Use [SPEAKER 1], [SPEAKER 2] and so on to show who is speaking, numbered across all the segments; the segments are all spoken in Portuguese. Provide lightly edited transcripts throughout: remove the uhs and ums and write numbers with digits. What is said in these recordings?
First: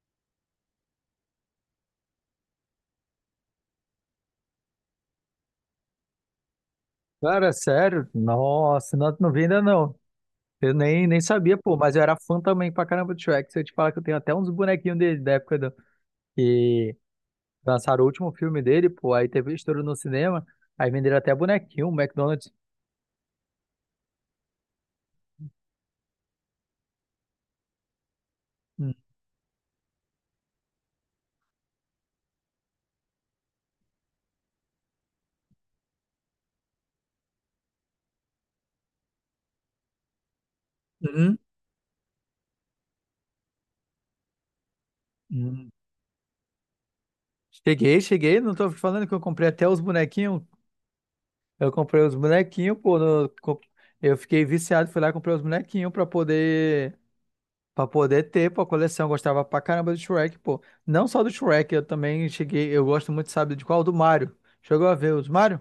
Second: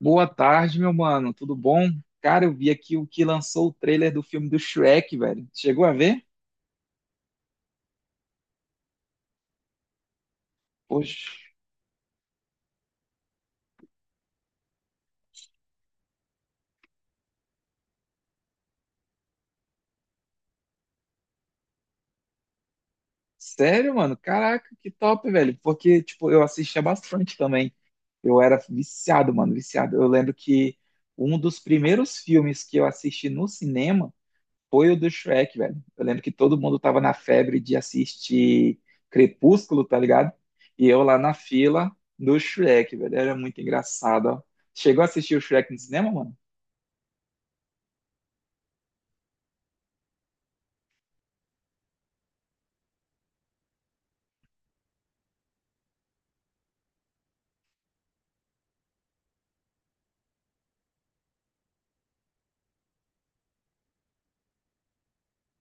[SPEAKER 1] Boa tarde, meu mano. Tudo bom? Cara, eu vi aqui o que lançou o trailer do filme do Shrek, velho. Chegou a ver?
[SPEAKER 2] Cara, sério? Nossa, não, não vi ainda não. Eu nem
[SPEAKER 1] Poxa,
[SPEAKER 2] sabia, pô, mas eu era fã também pra caramba do Shrek. Se eu te falar que eu tenho até uns bonequinhos dele da época que lançaram o último filme dele, pô, aí teve um estouro no cinema, aí venderam até bonequinho, um McDonald's.
[SPEAKER 1] sério, mano? Caraca, que top, velho. Porque, tipo, eu assistia bastante também. Eu era
[SPEAKER 2] Hum,
[SPEAKER 1] viciado, mano, viciado. Eu lembro que um dos primeiros filmes que eu assisti no cinema foi o do Shrek, velho. Eu lembro que todo mundo tava na febre de assistir Crepúsculo, tá ligado? E eu lá na
[SPEAKER 2] hum,
[SPEAKER 1] fila do Shrek, velho. Era muito engraçado, ó. Chegou a assistir o
[SPEAKER 2] hum.
[SPEAKER 1] Shrek no cinema, mano?
[SPEAKER 2] Cheguei, cheguei, não tô falando que eu comprei até os bonequinhos. Eu comprei os bonequinhos, pô, eu fiquei viciado, fui lá e comprei os bonequinhos pra poder. Pra poder ter, pô, a coleção. Eu gostava pra caramba do Shrek, pô. Não só do Shrek, eu também cheguei. Eu gosto muito, sabe, de qual? Do Mario. Chegou a ver os Mario?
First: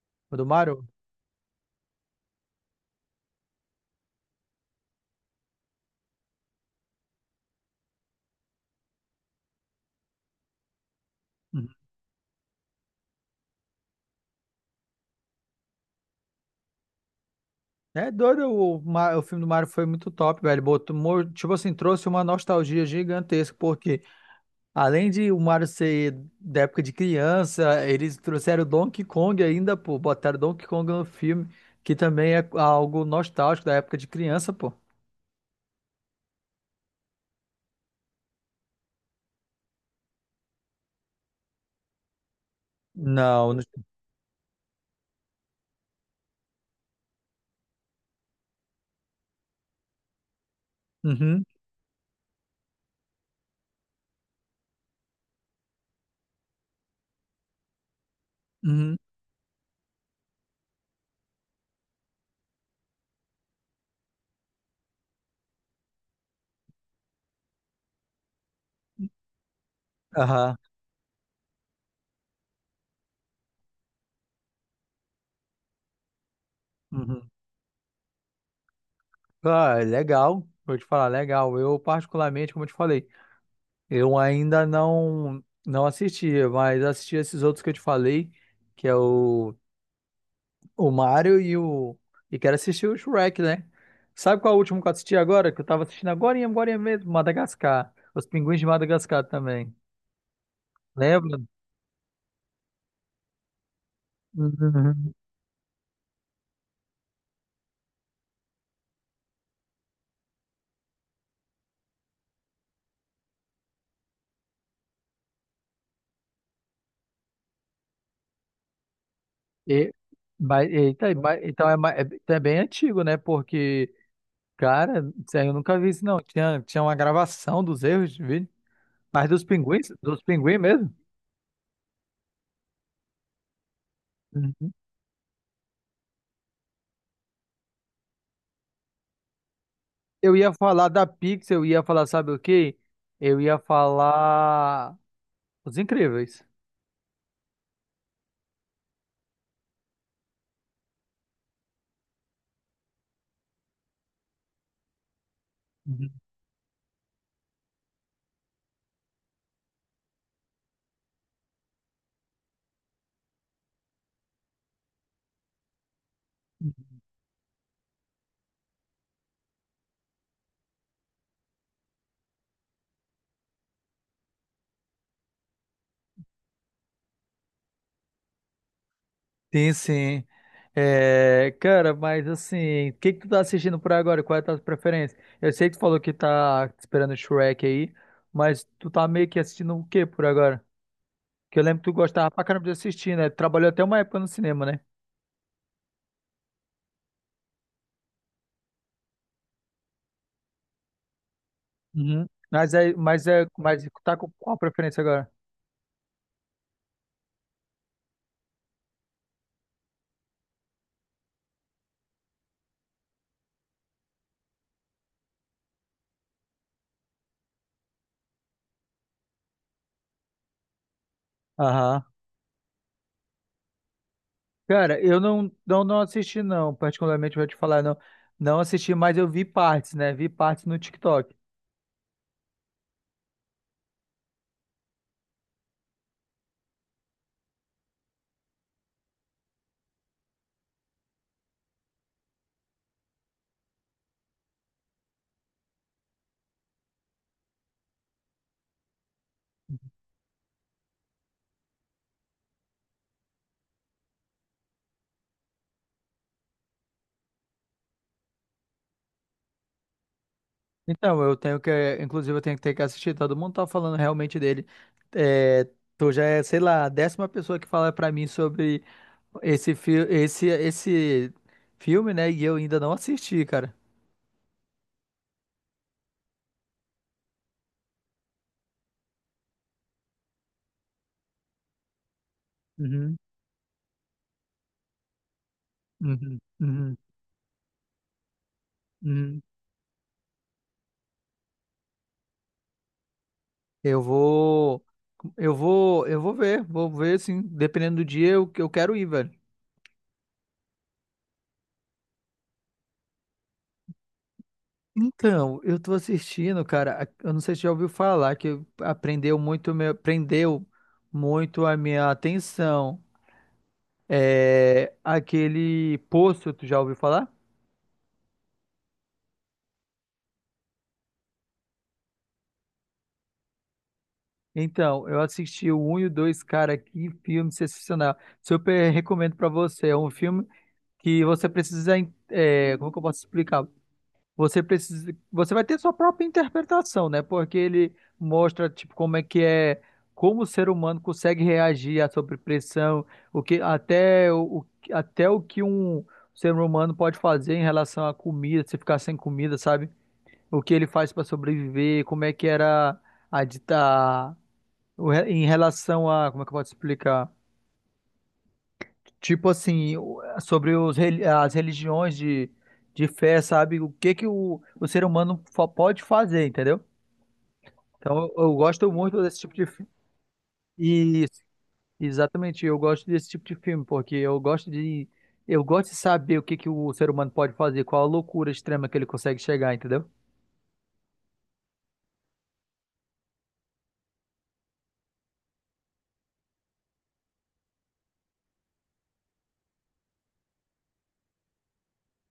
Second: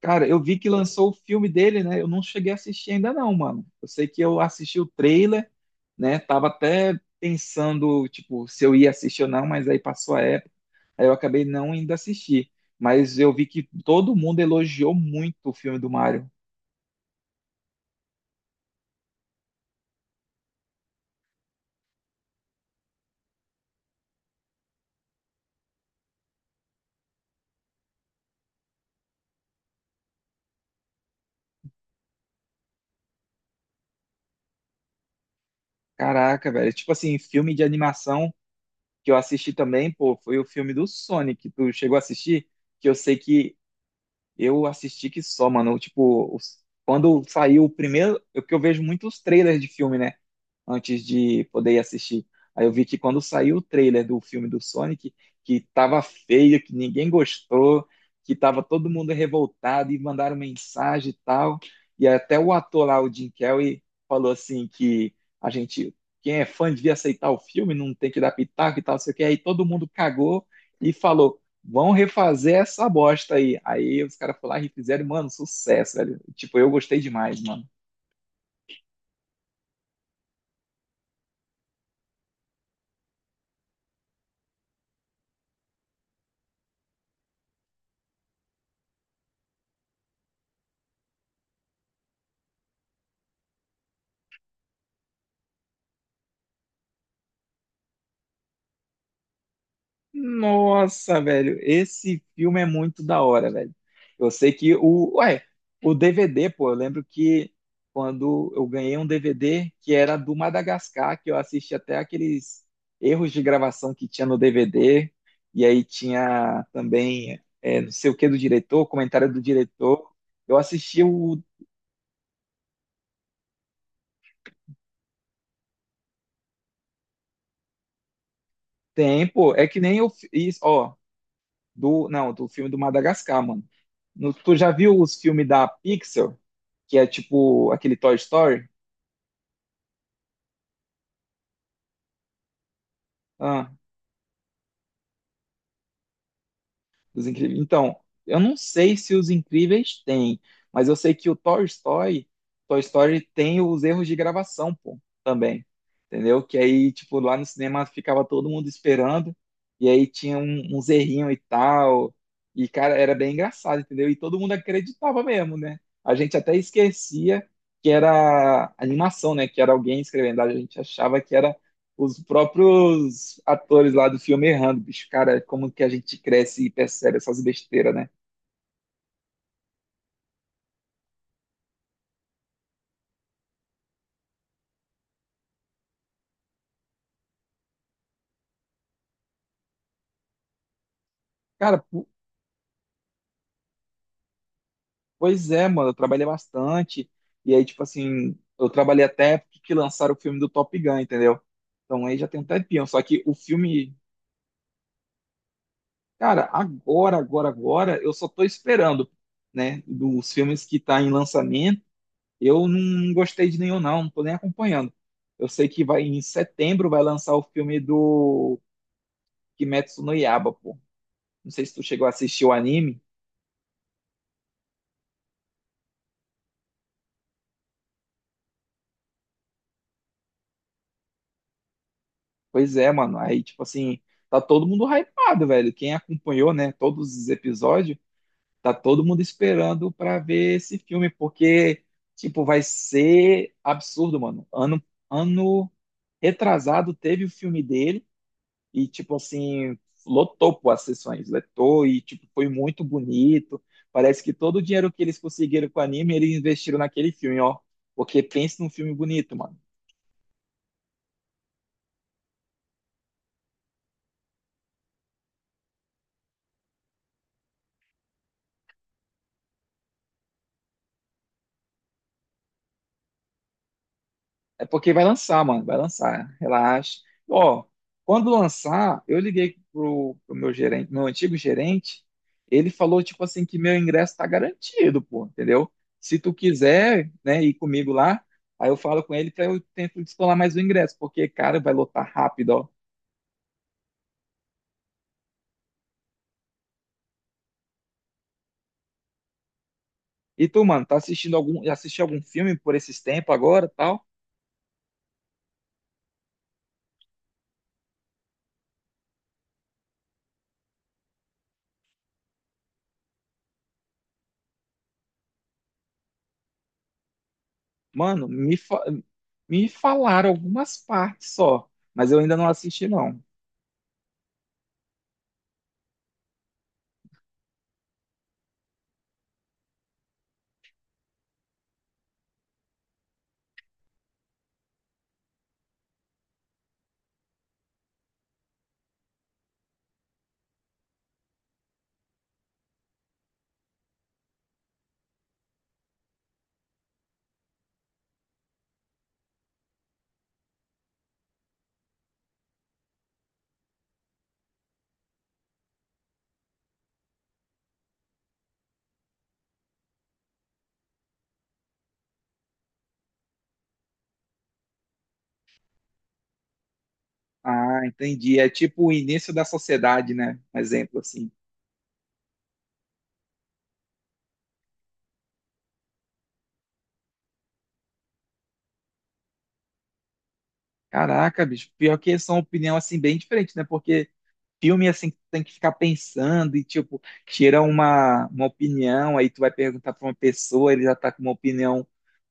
[SPEAKER 1] Cara,
[SPEAKER 2] O
[SPEAKER 1] eu
[SPEAKER 2] do
[SPEAKER 1] vi que
[SPEAKER 2] Mario?
[SPEAKER 1] lançou o filme dele, né? Eu não cheguei a assistir ainda não, mano. Eu sei que eu assisti o trailer, né? Tava até pensando, tipo, se eu ia assistir ou não, mas aí passou a época, aí eu acabei
[SPEAKER 2] Uhum.
[SPEAKER 1] não indo assistir. Mas eu vi que todo mundo elogiou muito o filme do Mario.
[SPEAKER 2] É doido, o filme do Mario foi muito top, velho. Botou, tipo assim, trouxe uma nostalgia gigantesca, porque além de o Mario ser da época de criança, eles trouxeram o Donkey Kong ainda, pô. Botaram Donkey Kong no filme, que também é algo nostálgico da época de criança, pô.
[SPEAKER 1] Caraca, velho. Tipo assim, filme de animação que eu assisti também, pô, foi o filme do Sonic. Tu chegou a assistir? Que eu sei
[SPEAKER 2] Não,
[SPEAKER 1] que eu assisti que só, mano. Tipo, quando saiu o primeiro, é que eu vejo muitos trailers de filme, né? Antes de
[SPEAKER 2] uhum,
[SPEAKER 1] poder ir assistir. Aí eu vi que quando saiu o trailer do filme do Sonic, que tava feio, que ninguém gostou, que tava todo
[SPEAKER 2] uhum,
[SPEAKER 1] mundo revoltado e mandaram mensagem e tal. E até o ator lá, o Jim Carrey, falou assim que a gente, quem é fã devia aceitar o filme, não tem que dar pitaco e tal, não sei o quê. Aí todo mundo cagou
[SPEAKER 2] aham.
[SPEAKER 1] e falou, vão refazer essa bosta aí. Aí os caras falaram, lá e fizeram, mano, sucesso, velho. Tipo, eu gostei
[SPEAKER 2] Uhum.
[SPEAKER 1] demais, mano.
[SPEAKER 2] Ah, é legal, vou te falar, legal. Eu, particularmente, como eu te falei, eu ainda não assisti, mas assisti esses outros que eu te falei, que é o Mario e o. E quero assistir o Shrek, né? Sabe qual é o último que eu assisti agora? Que eu tava assistindo agora e agora mesmo, Madagascar. Os Pinguins de Madagascar também.
[SPEAKER 1] Nossa,
[SPEAKER 2] Lembra?
[SPEAKER 1] velho, esse filme é muito da hora, velho. Eu sei que
[SPEAKER 2] Uhum.
[SPEAKER 1] o, ué, o DVD, pô, eu lembro que quando eu ganhei um DVD que era do Madagascar, que eu assisti até aqueles erros de gravação que tinha no DVD, e aí tinha também é, não sei o que do diretor, comentário do
[SPEAKER 2] E,
[SPEAKER 1] diretor. Eu
[SPEAKER 2] mas,
[SPEAKER 1] assisti
[SPEAKER 2] eita,
[SPEAKER 1] o
[SPEAKER 2] então é bem antigo, né? Porque, cara, isso aí eu nunca vi isso, não. Tinha uma gravação dos erros, viu? Mas dos
[SPEAKER 1] tempo, é que
[SPEAKER 2] pinguins?
[SPEAKER 1] nem eu
[SPEAKER 2] Dos
[SPEAKER 1] fiz,
[SPEAKER 2] pinguins mesmo?
[SPEAKER 1] ó, do, não, do filme do Madagascar, mano. Tu já
[SPEAKER 2] Uhum.
[SPEAKER 1] viu os filmes da Pixar, que é tipo aquele Toy Story?
[SPEAKER 2] Eu ia falar, sabe o quê? Eu ia
[SPEAKER 1] Ah,
[SPEAKER 2] falar Os Incríveis.
[SPEAKER 1] Os Incríveis. Então, eu não sei se os Incríveis têm, mas eu sei que o Toy Story, Toy Story tem os erros de gravação, pô, também.
[SPEAKER 2] Uhum.
[SPEAKER 1] Entendeu? Que aí, tipo, lá no cinema ficava todo mundo esperando, e aí tinha um, uns errinhos e tal. E, cara, era bem engraçado, entendeu? E todo mundo acreditava mesmo, né? A gente até esquecia que era animação, né? Que era alguém escrevendo, a gente achava que era os próprios atores lá do filme errando, bicho. Cara, como que a gente cresce e percebe essas besteiras, né?
[SPEAKER 2] Sim, sim. É, cara, mas assim, o que que tu tá assistindo por agora? Qual é a tua preferência? Eu sei que tu falou que tá esperando o Shrek aí, mas tu tá meio que assistindo o quê por agora? Que eu
[SPEAKER 1] Cara,
[SPEAKER 2] lembro que tu gostava pra caramba de assistir, né? Trabalhou até uma época no cinema, né?
[SPEAKER 1] pois é, mano, eu trabalhei bastante. E aí, tipo assim, eu trabalhei até a época que lançaram o filme do Top Gun, entendeu? Então aí
[SPEAKER 2] Uhum.
[SPEAKER 1] já tem um
[SPEAKER 2] Mas
[SPEAKER 1] tempinho.
[SPEAKER 2] é,
[SPEAKER 1] Só que
[SPEAKER 2] mas
[SPEAKER 1] o
[SPEAKER 2] é, mas
[SPEAKER 1] filme,
[SPEAKER 2] tá com qual preferência agora?
[SPEAKER 1] cara, agora, agora, eu só tô esperando, né? Dos filmes que tá em lançamento, eu não gostei de nenhum, não, não tô nem acompanhando. Eu sei que vai em setembro vai lançar o filme do Kimetsu no Yaiba, pô. Não sei se tu
[SPEAKER 2] Aham.
[SPEAKER 1] chegou a assistir o anime.
[SPEAKER 2] Cara, eu não assisti, não, particularmente vou te falar, não. Não assisti, mas eu vi partes, né? Vi partes no TikTok.
[SPEAKER 1] Pois é, mano. Aí, tipo assim, tá todo mundo hypado, velho. Quem acompanhou, né, todos os episódios, tá todo mundo esperando pra ver esse filme, porque, tipo, vai ser absurdo, mano. Ano, ano retrasado teve o filme dele e, tipo assim, lotou pô, as sessões, lotou e, tipo, foi muito bonito. Parece que todo o dinheiro que eles conseguiram com o anime, eles investiram naquele filme, ó. Porque pensa num filme bonito, mano.
[SPEAKER 2] Então, eu tenho que, inclusive, eu tenho que ter que assistir. Todo mundo tá falando realmente dele. É, tu já é, sei lá, a décima pessoa que fala pra mim sobre esse filme, né? E eu ainda não assisti, cara.
[SPEAKER 1] É porque vai lançar, mano. Vai lançar. Relaxa. Ó, quando lançar, eu liguei pro meu gerente, meu antigo gerente. Ele falou,
[SPEAKER 2] Uhum,
[SPEAKER 1] tipo assim, que meu ingresso tá garantido, pô, entendeu? Se tu
[SPEAKER 2] uhum, uhum,
[SPEAKER 1] quiser, né, ir comigo lá, aí eu falo com ele
[SPEAKER 2] uhum.
[SPEAKER 1] pra eu tento descolar mais o ingresso, porque, cara, vai lotar rápido, ó.
[SPEAKER 2] Eu vou, eu vou, eu vou ver, assim, dependendo do dia, eu quero ir, velho.
[SPEAKER 1] E tu, mano, tá assistindo algum, assistiu algum filme por esses tempos agora, tal?
[SPEAKER 2] Então, eu tô assistindo, cara, eu não sei se já ouviu falar que prendeu muito a minha atenção. É aquele Poço, tu já ouviu falar?
[SPEAKER 1] Mano, me falaram algumas partes só, mas eu ainda não assisti, não.
[SPEAKER 2] Então, eu assisti o 1 e o 2, cara, que filme sensacional. Super recomendo pra você. É um filme que você precisa, é, como que eu posso explicar? Você precisa, você vai ter sua própria interpretação, né? Porque ele mostra tipo como é que é, como o ser humano consegue reagir à sobrepressão, o que até até o que um ser humano pode fazer em relação à comida, se ficar sem comida, sabe? O que ele faz para sobreviver, como é que era a dita em relação a, como é que eu posso explicar? Tipo assim, sobre as religiões de fé, sabe? O que que o ser humano pode fazer, entendeu?
[SPEAKER 1] Ah,
[SPEAKER 2] Então eu,
[SPEAKER 1] entendi. É
[SPEAKER 2] eu
[SPEAKER 1] tipo
[SPEAKER 2] gosto
[SPEAKER 1] o
[SPEAKER 2] muito
[SPEAKER 1] início
[SPEAKER 2] desse
[SPEAKER 1] da
[SPEAKER 2] tipo de filme.
[SPEAKER 1] sociedade, né? Um exemplo assim.
[SPEAKER 2] Isso, exatamente. Eu gosto desse tipo de filme, porque eu gosto de saber o que que o ser humano pode fazer, qual a loucura extrema que ele consegue chegar, entendeu?
[SPEAKER 1] Caraca, bicho, pior que são opinião assim bem diferente, né? Porque filme assim que tu tem que ficar pensando e tipo, tira uma opinião, aí tu vai perguntar pra uma pessoa, ele já tá com uma opinião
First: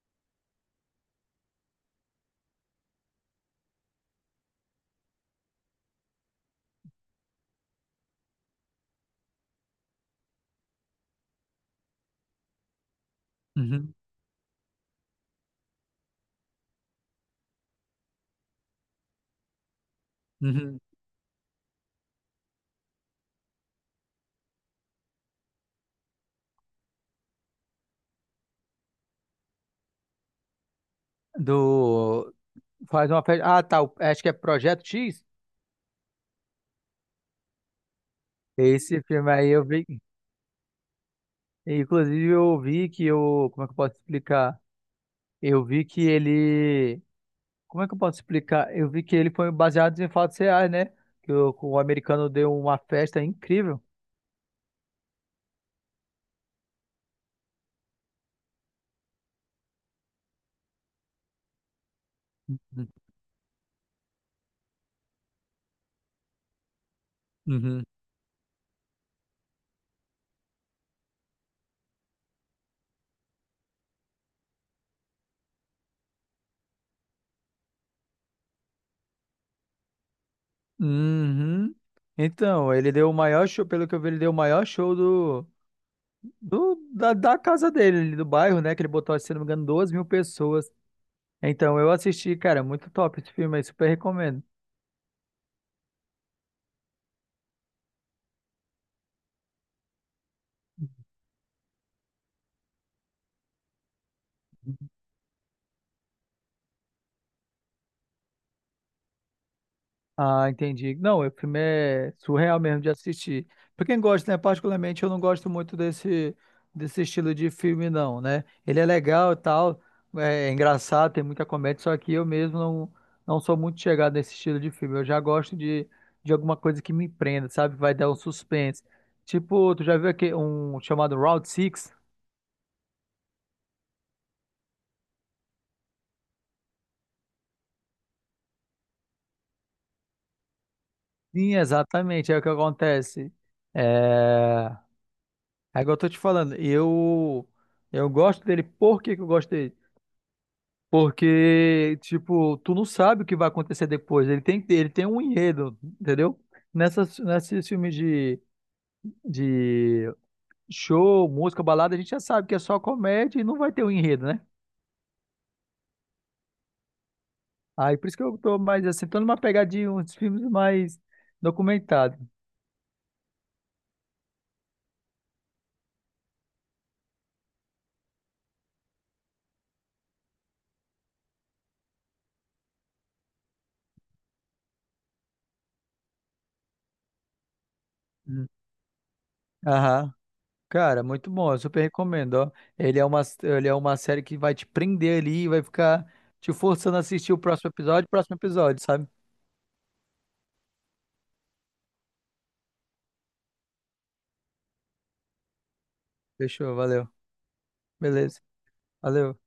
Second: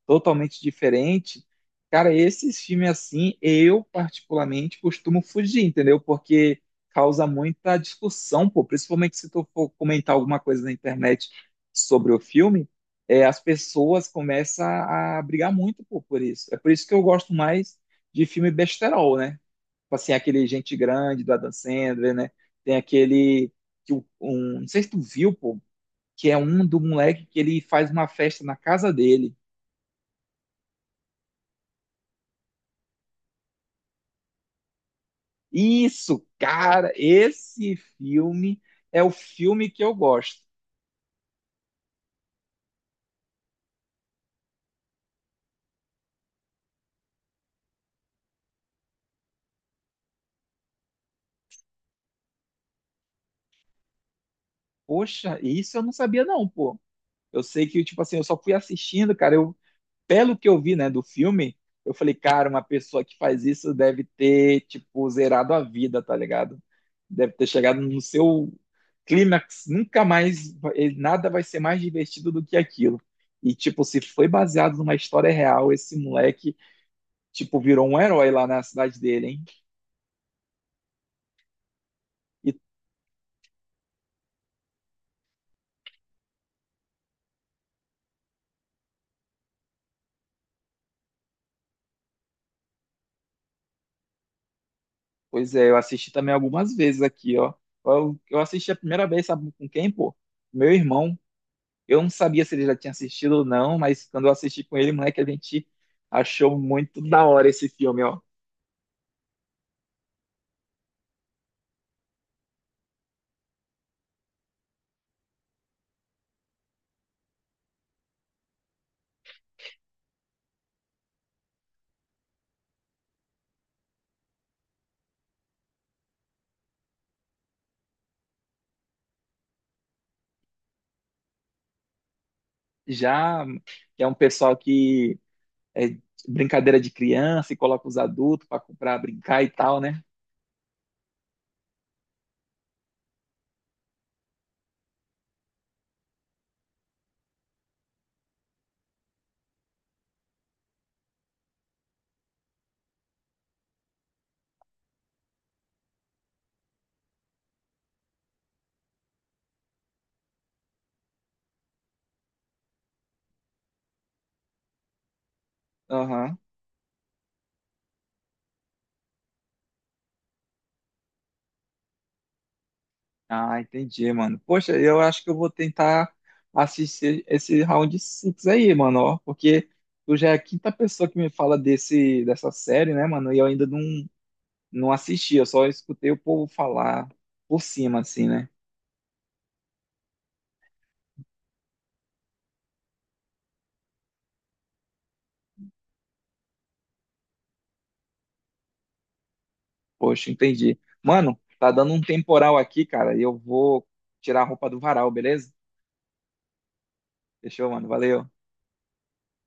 [SPEAKER 1] totalmente diferente. Cara, esses filmes assim, eu particularmente costumo fugir, entendeu? Porque causa muita discussão, pô. Principalmente se tu for comentar alguma coisa na internet sobre o filme, é, as
[SPEAKER 2] Uhum,
[SPEAKER 1] pessoas começam a brigar muito, pô, por isso. É por isso que eu gosto mais de filme besterol, né? Tipo assim, aquele Gente
[SPEAKER 2] uhum.
[SPEAKER 1] Grande do Adam Sandler, né? Tem aquele que não sei se tu viu, pô, que é um do moleque que ele faz uma festa na casa dele.
[SPEAKER 2] Do. Faz uma festa. Ah, tá. Acho que é Projeto X.
[SPEAKER 1] Isso, cara, esse filme
[SPEAKER 2] Esse
[SPEAKER 1] é o
[SPEAKER 2] filme aí eu
[SPEAKER 1] filme que
[SPEAKER 2] vi.
[SPEAKER 1] eu gosto.
[SPEAKER 2] Inclusive, eu vi que o. Como é que eu posso explicar? Eu vi que ele. Como é que eu posso explicar? Eu vi que ele foi baseado em fatos reais, né? Que o americano deu uma festa incrível.
[SPEAKER 1] Poxa, isso eu não sabia não, pô. Eu sei que, tipo assim, eu só fui assistindo, cara, eu, pelo que eu vi, né, do filme, eu falei, cara, uma pessoa que faz isso deve ter, tipo, zerado a vida, tá ligado? Deve ter chegado
[SPEAKER 2] Uhum.
[SPEAKER 1] no seu clímax, nunca mais, nada vai ser mais divertido do que aquilo. E, tipo, se foi baseado numa história real, esse moleque, tipo, virou um herói lá na cidade dele, hein?
[SPEAKER 2] Uhum.
[SPEAKER 1] E
[SPEAKER 2] Então, ele deu o maior show, pelo que eu vi, ele deu o maior show da casa dele, ali do bairro, né? Que ele botou, se não me engano, 2 mil pessoas. Então, eu assisti, cara, muito top esse filme aí, super recomendo.
[SPEAKER 1] pois é, eu assisti também algumas vezes aqui, ó. Eu assisti a primeira vez, sabe com quem, pô? Meu irmão. Eu não sabia se ele já tinha assistido ou não, mas quando eu assisti com ele, moleque, a gente achou muito da hora esse filme, ó.
[SPEAKER 2] Ah, entendi. Não, o filme é surreal mesmo de assistir. Pra quem gosta, né? Particularmente eu não gosto muito desse estilo de filme, não, né? Ele é legal e tal, é engraçado, tem muita comédia, só que eu mesmo não sou muito chegado nesse estilo de filme. Eu já gosto de alguma coisa que me prenda, sabe? Vai dar um suspense. Tipo, tu já viu aqui um chamado Round Six?
[SPEAKER 1] Já que é um pessoal que é brincadeira de criança e coloca os adultos pra brincar e tal, né?
[SPEAKER 2] Sim, exatamente, é o que acontece. É... É igual eu tô te falando, eu gosto dele, por que que eu gosto dele? Porque, tipo, tu não sabe o que vai acontecer depois. Ele tem um enredo, entendeu? Nesses filmes de show, música, balada, a gente já sabe que é só comédia e não vai ter um enredo, né?
[SPEAKER 1] Aham.
[SPEAKER 2] Aí por isso que eu tô mais assim, tô numa pegadinha, uns filmes mais documentados.
[SPEAKER 1] Ah, entendi, mano. Poxa, eu acho que eu vou tentar assistir esse Round Six aí, mano, ó, porque tu já é a quinta pessoa que me fala dessa série, né, mano, e eu ainda não assisti, eu só escutei o povo falar por cima, assim,
[SPEAKER 2] Hum.
[SPEAKER 1] né?
[SPEAKER 2] Aham. Cara, muito bom, eu super recomendo, ó. Ele é uma série que vai te prender ali e vai ficar te forçando a assistir o próximo episódio, sabe?
[SPEAKER 1] Poxa, entendi. Mano, tá dando um temporal aqui, cara, e eu vou tirar a roupa do varal, beleza?
[SPEAKER 2] Fechou, valeu.
[SPEAKER 1] Fechou, mano, valeu.
[SPEAKER 2] Beleza. Valeu.